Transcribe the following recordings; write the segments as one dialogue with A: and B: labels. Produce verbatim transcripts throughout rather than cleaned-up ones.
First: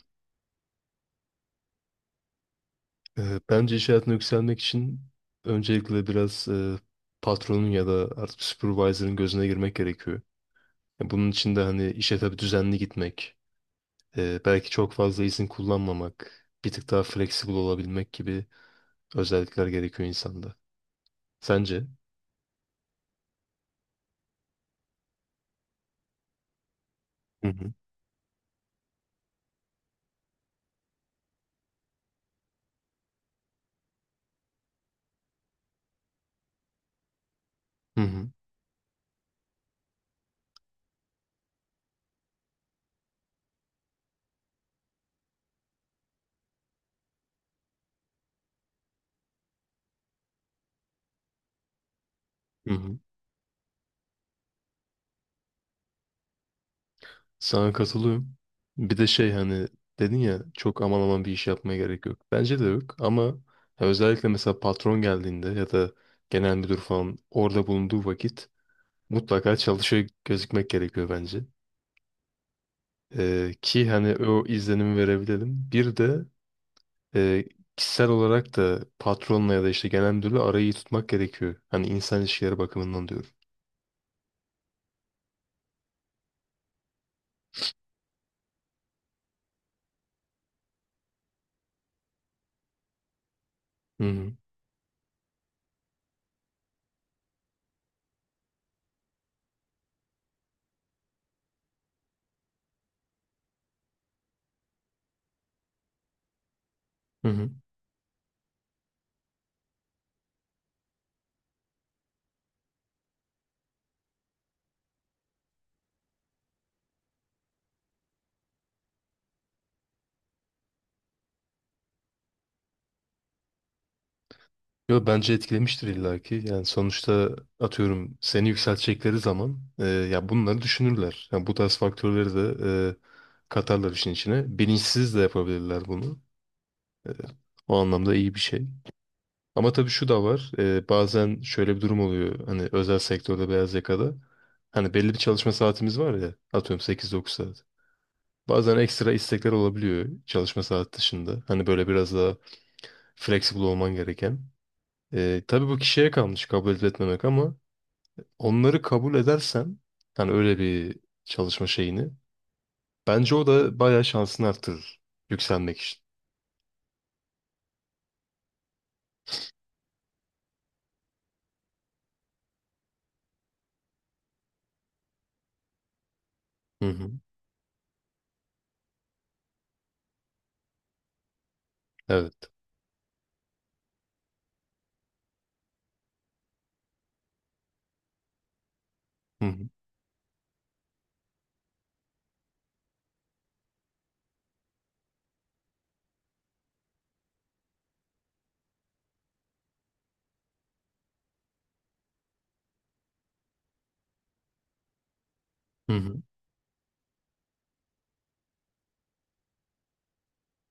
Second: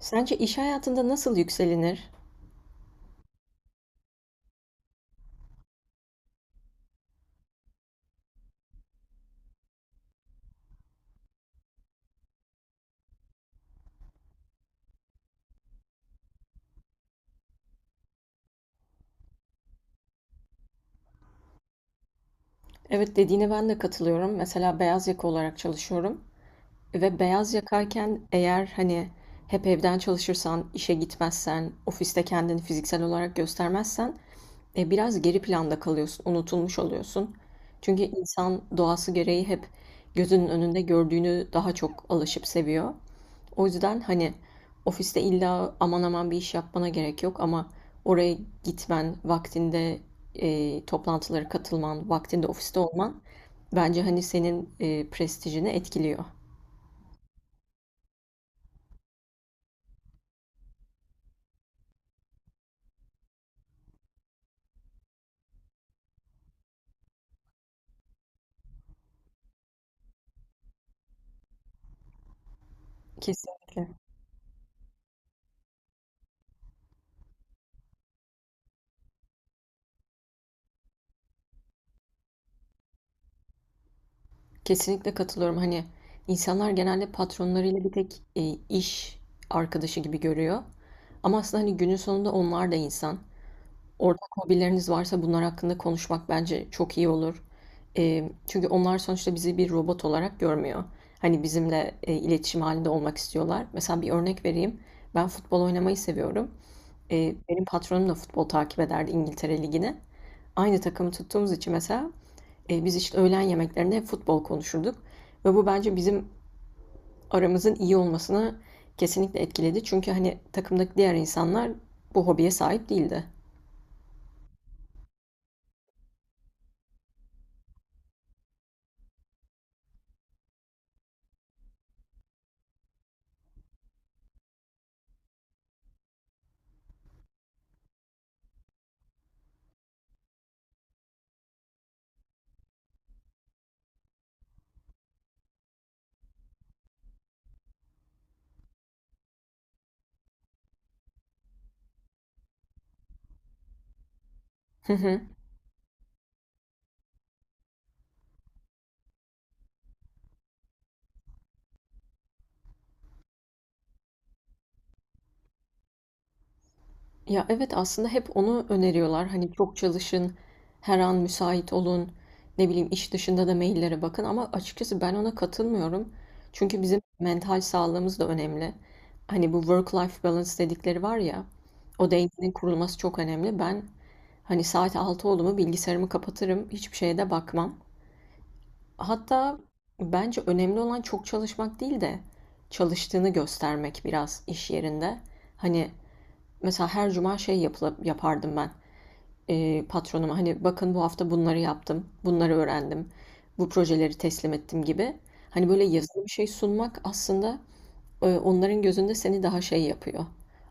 A: Sence iş hayatında nasıl yükselinir?
B: Ee, Bence iş hayatına yükselmek için öncelikle biraz e, patronun ya da artık supervisor'ın gözüne girmek gerekiyor. Ya bunun için de hani işe tabii düzenli gitmek, e, belki çok fazla izin kullanmamak, bir tık daha flexible olabilmek gibi özellikler gerekiyor insanda. Sence?
A: Evet dediğine ben de katılıyorum. Mesela beyaz yaka olarak çalışıyorum. Ve
B: Hı
A: beyaz
B: hı.
A: yakayken eğer hani hep evden çalışırsan, işe gitmezsen, ofiste kendini fiziksel olarak göstermezsen e, biraz geri planda kalıyorsun, unutulmuş oluyorsun.
B: Hı
A: Çünkü
B: hı.
A: insan doğası gereği hep gözünün önünde gördüğünü daha çok alışıp seviyor. O yüzden hani ofiste illa aman aman bir iş yapmana gerek yok ama oraya gitmen, vaktinde e, toplantılara katılman, vaktinde
B: Hı
A: ofiste
B: hı.
A: olman bence hani senin e, prestijini etkiliyor.
B: Sana katılıyorum. Bir de şey hani dedin ya çok aman aman bir iş yapmaya gerek yok. Bence de yok ama ya özellikle mesela patron geldiğinde ya da genel müdür falan orada bulunduğu vakit mutlaka çalışıyor gözükmek gerekiyor bence. Ee,
A: Kesinlikle.
B: ki hani o izlenimi verebilelim. Bir de e, kişisel olarak da patronla ya da işte genel müdürle arayı iyi tutmak gerekiyor. Hani insan ilişkileri bakımından diyorum.
A: Kesinlikle katılıyorum. Hani insanlar genelde patronlarıyla bir tek e, iş arkadaşı gibi görüyor. Ama aslında hani günün sonunda onlar da insan.
B: Hı
A: Ortak
B: hı.
A: hobileriniz varsa bunlar hakkında konuşmak bence çok iyi olur. Eee, çünkü onlar sonuçta bizi bir robot olarak görmüyor. Hani bizimle e, iletişim halinde olmak istiyorlar. Mesela bir örnek vereyim. Ben futbol oynamayı seviyorum.
B: Hı
A: Eee,
B: hı.
A: benim patronum da futbol takip ederdi İngiltere Ligi'ni. Aynı takımı tuttuğumuz için mesela e, biz işte öğlen yemeklerinde hep futbol konuşurduk. Ve bu bence bizim aramızın iyi olmasını kesinlikle etkiledi. Çünkü hani takımdaki diğer insanlar bu hobiye sahip değildi.
B: Yo, bence etkilemiştir illaki. Yani sonuçta atıyorum seni yükseltecekleri zaman e, ya bunları düşünürler. Yani bu tarz faktörleri de e, katarlar işin içine. Bilinçsiz de yapabilirler bunu. E, O anlamda iyi bir şey. Ama tabii şu da var. E, bazen şöyle bir durum oluyor. Hani özel sektörde beyaz yakada. Hani belli bir çalışma saatimiz var ya. Atıyorum sekiz dokuz saat. Bazen ekstra istekler olabiliyor çalışma saat dışında. Hani böyle biraz daha flexible olman gereken. E, tabii bu kişiye kalmış kabul edip etmemek ama onları kabul edersen hani öyle bir çalışma şeyini bence o da bayağı şansını arttırır yükselmek için.
A: Ya evet aslında hep onu öneriyorlar. Hani çok çalışın, her an müsait olun, ne bileyim iş dışında da maillere bakın ama açıkçası ben ona katılmıyorum. Çünkü
B: Hı
A: bizim
B: hı.
A: mental sağlığımız da önemli. Hani bu work-life balance dedikleri var ya, o
B: Evet.
A: dengenin kurulması çok önemli. Ben hani saat altı oldu mu bilgisayarımı kapatırım, hiçbir şeye de bakmam.
B: Hı
A: Hatta
B: hı.
A: bence önemli olan çok çalışmak değil de çalıştığını göstermek biraz iş yerinde. Hani Mesela her cuma şey yapıla, yapardım ben e, patronuma hani bakın bu hafta bunları yaptım, bunları öğrendim, bu projeleri teslim ettim gibi. Hani böyle
B: Hı hı.
A: yazılı bir şey sunmak aslında e, onların gözünde seni daha şey yapıyor.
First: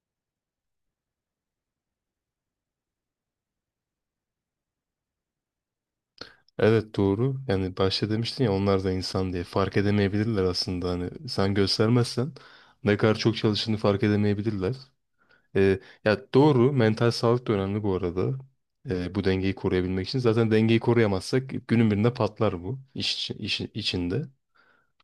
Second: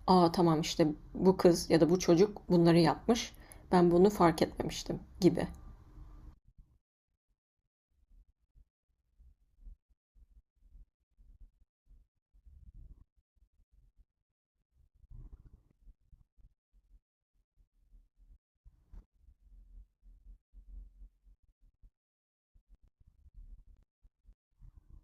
A: Aa tamam işte bu kız ya da bu çocuk bunları yapmış, ben bunu fark etmemiştim gibi.
B: Evet, doğru. Yani başta demiştin ya onlar da insan diye. Fark edemeyebilirler aslında. Hani sen göstermezsen ne kadar çok çalıştığını fark edemeyebilirler. Ee, ya doğru. Mental sağlık da önemli bu arada. Ee, bu dengeyi koruyabilmek için. Zaten dengeyi koruyamazsak günün birinde patlar bu iş, iş içinde.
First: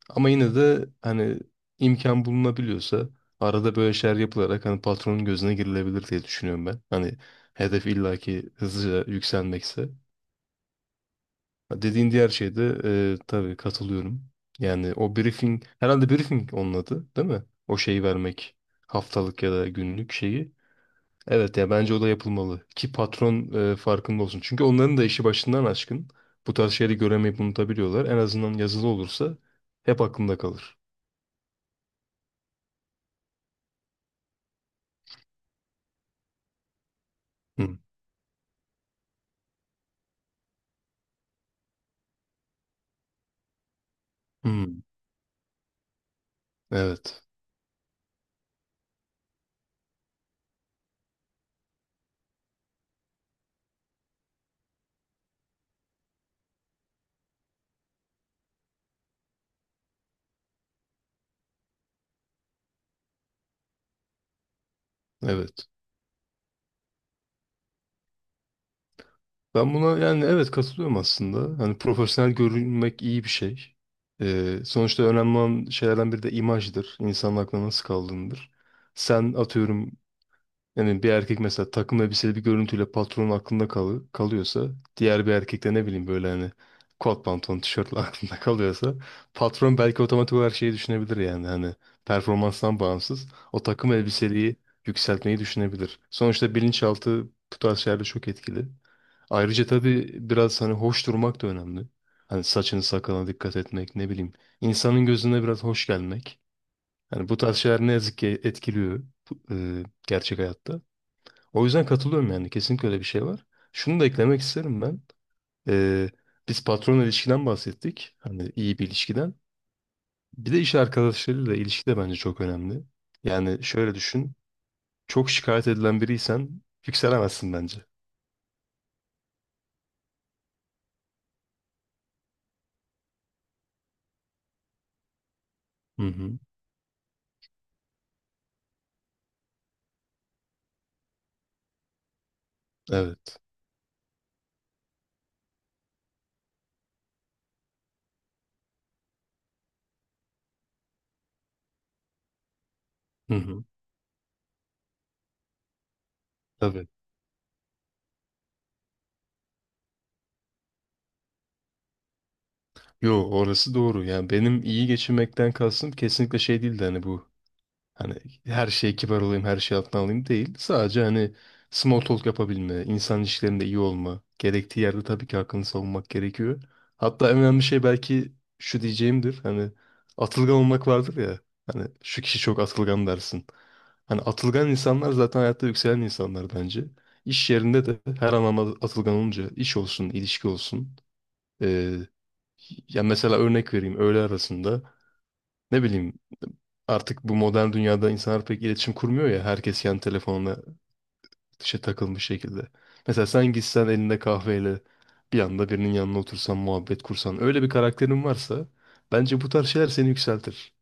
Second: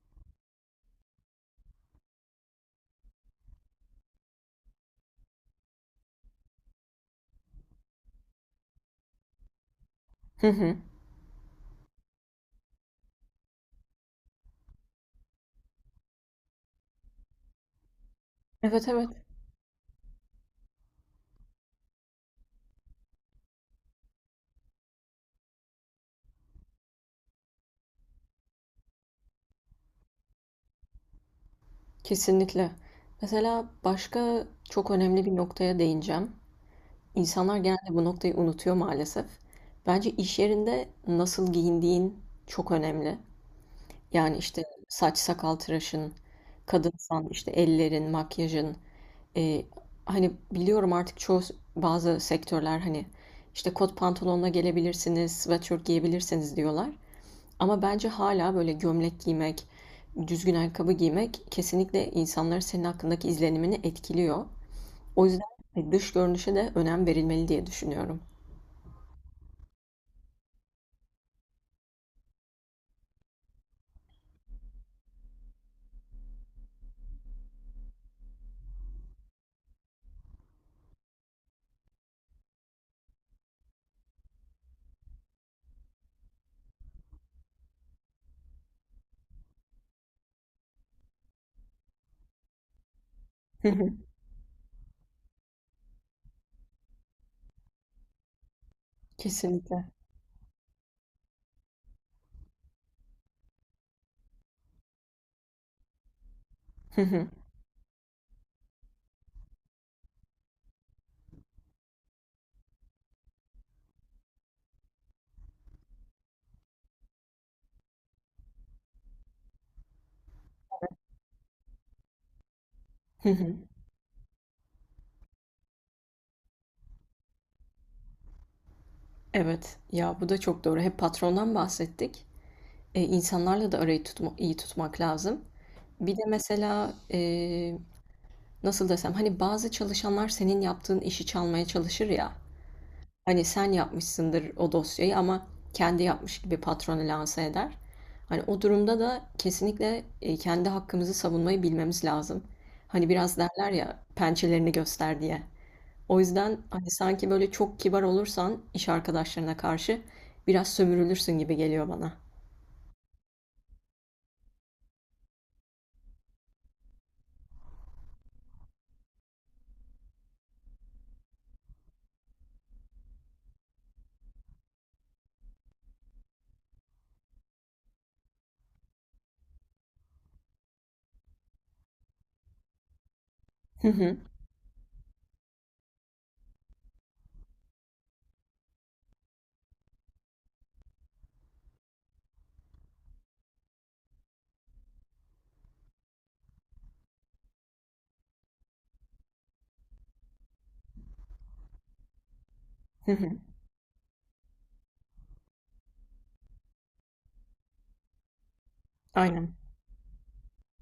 B: Ama yine de hani imkan bulunabiliyorsa arada böyle şeyler yapılarak hani patronun gözüne girilebilir diye düşünüyorum ben. Hani hedef illaki hızlıca yükselmekse.
A: Hı hı.
B: Dediğin diğer şeyde e, tabii katılıyorum. Yani o briefing, herhalde briefing onun adı, değil mi? O şeyi vermek,
A: Evet, evet,
B: haftalık ya da günlük şeyi. Evet, ya bence o da yapılmalı ki patron e, farkında olsun. Çünkü onların da işi başından aşkın. Bu tarz şeyleri göremeyip unutabiliyorlar. En azından yazılı olursa hep aklında kalır.
A: kesinlikle. Mesela başka çok önemli bir noktaya değineceğim. İnsanlar
B: Hı.
A: genelde bu noktayı unutuyor maalesef. Bence iş yerinde nasıl giyindiğin çok önemli. Yani işte
B: Hı.
A: saç sakal tıraşın,
B: Evet.
A: kadınsan işte ellerin, makyajın. Ee, hani biliyorum artık çoğu bazı sektörler hani işte kot pantolonla gelebilirsiniz, sweatshirt giyebilirsiniz diyorlar. Ama bence hala böyle gömlek giymek, düzgün ayakkabı giymek kesinlikle insanların senin hakkındaki izlenimini etkiliyor. O yüzden
B: Evet.
A: e, dış görünüşe de önem verilmeli diye düşünüyorum.
B: Ben buna yani evet katılıyorum aslında. Hani profesyonel görünmek iyi bir şey. Ee, sonuçta önemli olan şeylerden biri de imajdır. İnsanın aklına nasıl kaldığındır. Sen atıyorum yani bir erkek mesela takım elbiseli bir görüntüyle patronun aklında kalı kalıyorsa diğer bir erkek de ne bileyim böyle hani kot pantolon tişörtle aklında kalıyorsa patron belki otomatik olarak şeyi düşünebilir yani hani performanstan bağımsız o
A: Hı hı,
B: takım elbiseliği yükseltmeyi düşünebilir. Sonuçta bilinçaltı bu tarz şeylerde çok etkili. Ayrıca
A: kesinlikle.
B: tabii biraz hani hoş durmak da önemli. Hani saçını sakalına dikkat etmek, ne bileyim, insanın gözüne biraz hoş gelmek.
A: Hı hı,
B: Hani bu tarz şeyler ne yazık ki etkiliyor bu- e, gerçek hayatta. O yüzden katılıyorum yani. Kesinlikle öyle bir şey var. Şunu da eklemek isterim ben. Ee, Biz patron ilişkiden bahsettik. Hani iyi bir ilişkiden. Bir de iş arkadaşlarıyla ilişki de bence çok önemli.
A: hı hı.
B: Yani şöyle düşün. Çok şikayet edilen biriysen yükselemezsin bence.
A: Evet, ya bu da çok doğru. Hep patrondan bahsettik. E, insanlarla da arayı tutma, iyi tutmak lazım.
B: Hı
A: Bir de
B: hı.
A: mesela e, nasıl desem hani bazı çalışanlar senin yaptığın işi çalmaya çalışır ya.
B: Evet.
A: Hani sen yapmışsındır o dosyayı ama kendi yapmış gibi patronu lanse eder. Hani o durumda da kesinlikle e, kendi hakkımızı savunmayı bilmemiz lazım. Hani
B: Hı
A: biraz
B: hı.
A: derler ya pençelerini göster diye. O yüzden
B: Tabii.
A: hani sanki böyle çok kibar olursan iş arkadaşlarına karşı biraz sömürülürsün gibi geliyor bana.
B: Yo, orası doğru. Yani benim iyi geçinmekten kastım kesinlikle şey değildi hani bu, hani her şeye kibar olayım, her şeyi altına alayım değil. Sadece hani small talk yapabilme, insan ilişkilerinde iyi olma. Gerektiği yerde tabii ki hakkını savunmak gerekiyor. Hatta en önemli şey belki şu diyeceğimdir. Hani atılgan olmak vardır ya. Hani şu kişi çok atılgan dersin.
A: Hı hı,
B: Hani atılgan insanlar zaten hayatta yükselen insanlar bence. İş yerinde de her anlamda atılgan olunca iş olsun, ilişki olsun. Ee, Ya mesela örnek vereyim, öğle arasında, ne bileyim, artık bu modern dünyada insanlar pek iletişim kurmuyor ya. Herkes kendi telefonuna dışa takılmış şekilde.
A: hı
B: Mesela
A: hı.
B: sen gitsen elinde kahveyle bir anda birinin yanına otursan, muhabbet kursan. Öyle bir karakterin varsa bence bu
A: Aynen.
B: tarz şeyler seni yükseltir.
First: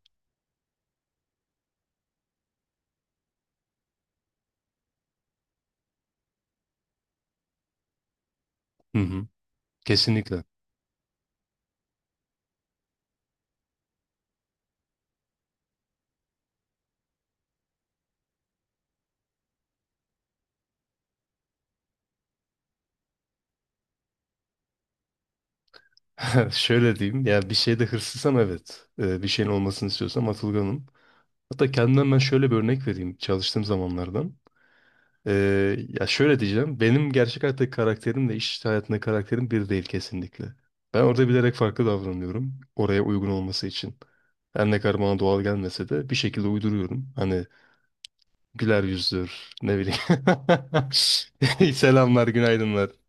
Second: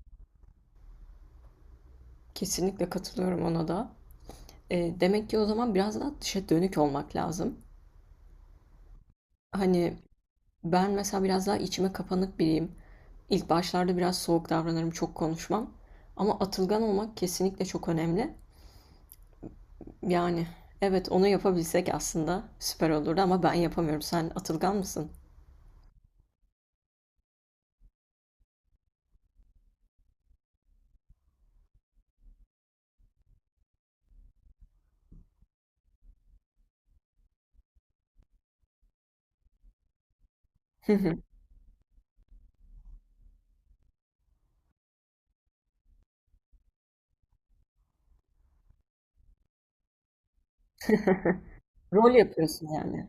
A: Kesinlikle katılıyorum ona da. E, demek ki o zaman biraz daha dışa dönük olmak lazım.
B: Hı hı.
A: Hani
B: Kesinlikle.
A: ben mesela biraz daha içime kapanık biriyim. İlk başlarda biraz soğuk davranırım, çok konuşmam. Ama atılgan olmak kesinlikle çok önemli. Yani evet onu yapabilsek aslında süper olurdu ama ben yapamıyorum. Sen atılgan mısın?
B: Şöyle diyeyim. Ya bir şeyde hırslısam evet. Ee, bir şeyin olmasını istiyorsam atılganım. Hatta kendimden ben şöyle bir örnek vereyim çalıştığım zamanlardan. Ee, ya şöyle diyeceğim. Benim gerçek hayattaki karakterimle iş hayatındaki karakterim bir değil kesinlikle. Ben orada bilerek farklı davranıyorum. Oraya uygun olması için. Her ne kadar bana doğal gelmese de bir şekilde uyduruyorum. Hani güler yüzdür, ne bileyim.
A: Rol
B: Selamlar,
A: yapıyorsun
B: günaydınlar.
A: yani.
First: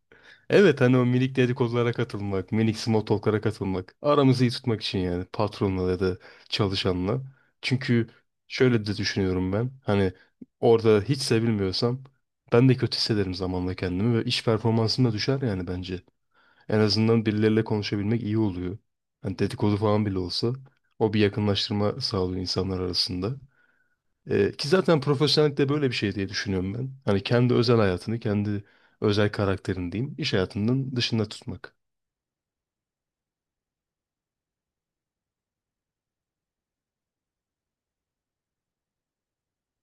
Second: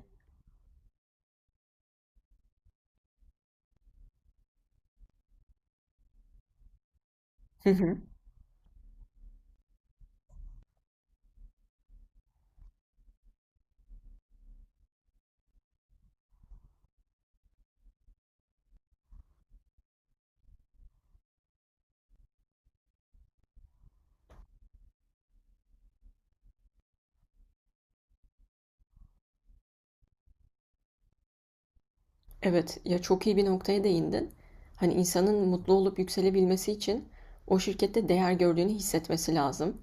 B: Evet, hani o minik dedikodulara katılmak, minik small talk'lara katılmak. Aramızı iyi tutmak için yani patronla ya da çalışanla.
A: Hı hı.
B: Çünkü şöyle de düşünüyorum ben. Hani orada hiç sevilmiyorsam ben de kötü hissederim zamanla kendimi ve iş performansım da düşer yani bence. En azından birileriyle konuşabilmek iyi oluyor. Hani dedikodu falan bile olsa o bir yakınlaştırma sağlıyor insanlar arasında. Ee, ki zaten profesyonellikte böyle bir şey diye düşünüyorum ben. Hani kendi özel hayatını, kendi özel karakterini diyeyim, iş hayatının dışında tutmak.
A: Evet, ya çok iyi bir noktaya değindin. Hani insanın mutlu olup yükselebilmesi için o şirkette değer gördüğünü hissetmesi lazım.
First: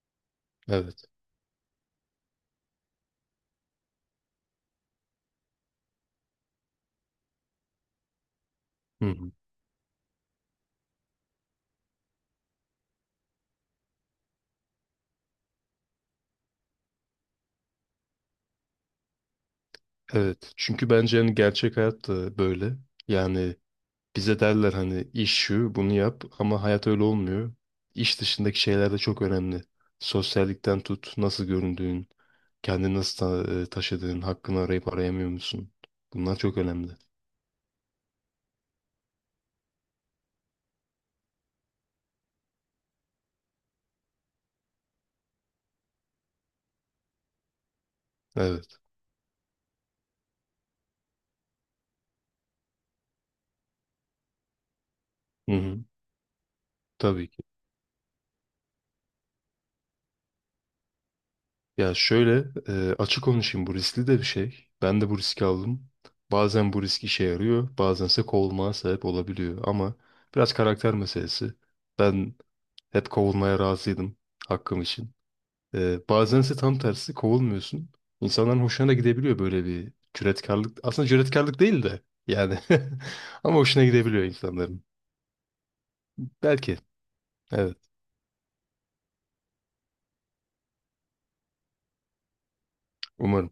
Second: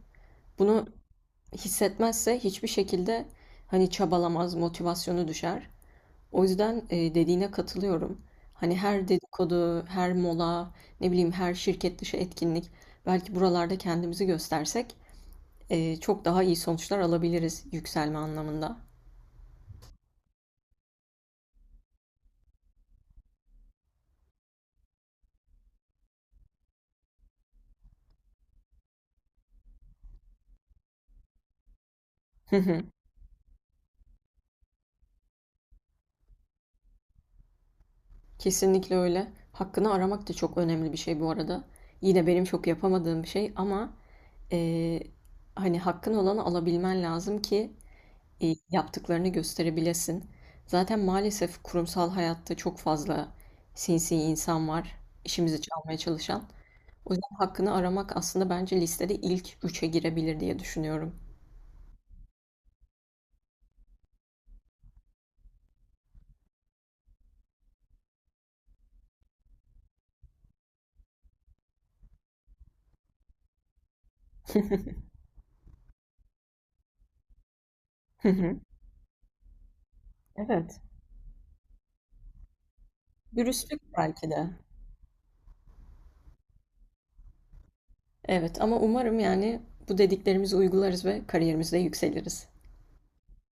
A: Bunu
B: Evet.
A: hissetmezse hiçbir şekilde hani çabalamaz, motivasyonu düşer. O yüzden e, dediğine katılıyorum. Hani
B: Hı
A: her
B: hı.
A: dedikodu, her mola, ne bileyim her şirket dışı etkinlik belki buralarda kendimizi göstersek e, çok daha iyi sonuçlar alabiliriz yükselme anlamında.
B: Evet. Çünkü bence hani gerçek hayat da böyle. Yani bize derler hani iş şu, bunu yap ama hayat öyle olmuyor. İş dışındaki şeyler de çok önemli. Sosyallikten tut, nasıl göründüğün, kendini nasıl ta- e, taşıdığın, hakkını arayıp arayamıyor musun? Bunlar çok önemli.
A: Kesinlikle öyle. Hakkını aramak da çok önemli bir şey bu arada. Yine benim çok yapamadığım bir şey ama eee, hani hakkın olanı alabilmen lazım ki e,
B: Evet.
A: yaptıklarını gösterebilesin. Zaten maalesef kurumsal hayatta çok fazla sinsi insan var,
B: Hı
A: işimizi
B: hı.
A: çalmaya çalışan. O
B: Tabii
A: yüzden
B: ki.
A: hakkını aramak aslında bence listede ilk üçe girebilir diye düşünüyorum.
B: Ya şöyle e, açık konuşayım, bu riskli de bir şey. Ben de bu riski aldım. Bazen bu risk işe yarıyor, bazense kovulmaya sebep olabiliyor. Ama biraz karakter meselesi. Ben hep kovulmaya razıydım hakkım için. E, bazense tam tersi kovulmuyorsun.
A: Hı hı.
B: İnsanların hoşuna da gidebiliyor böyle bir cüretkarlık.
A: Evet.
B: Aslında cüretkarlık değil de yani ama
A: Dürüstlük
B: hoşuna gidebiliyor
A: belki de.
B: insanların. Belki. Evet,
A: Evet ama umarım yani bu dediklerimizi uygularız ve kariyerimizde yükseliriz.
B: umarım.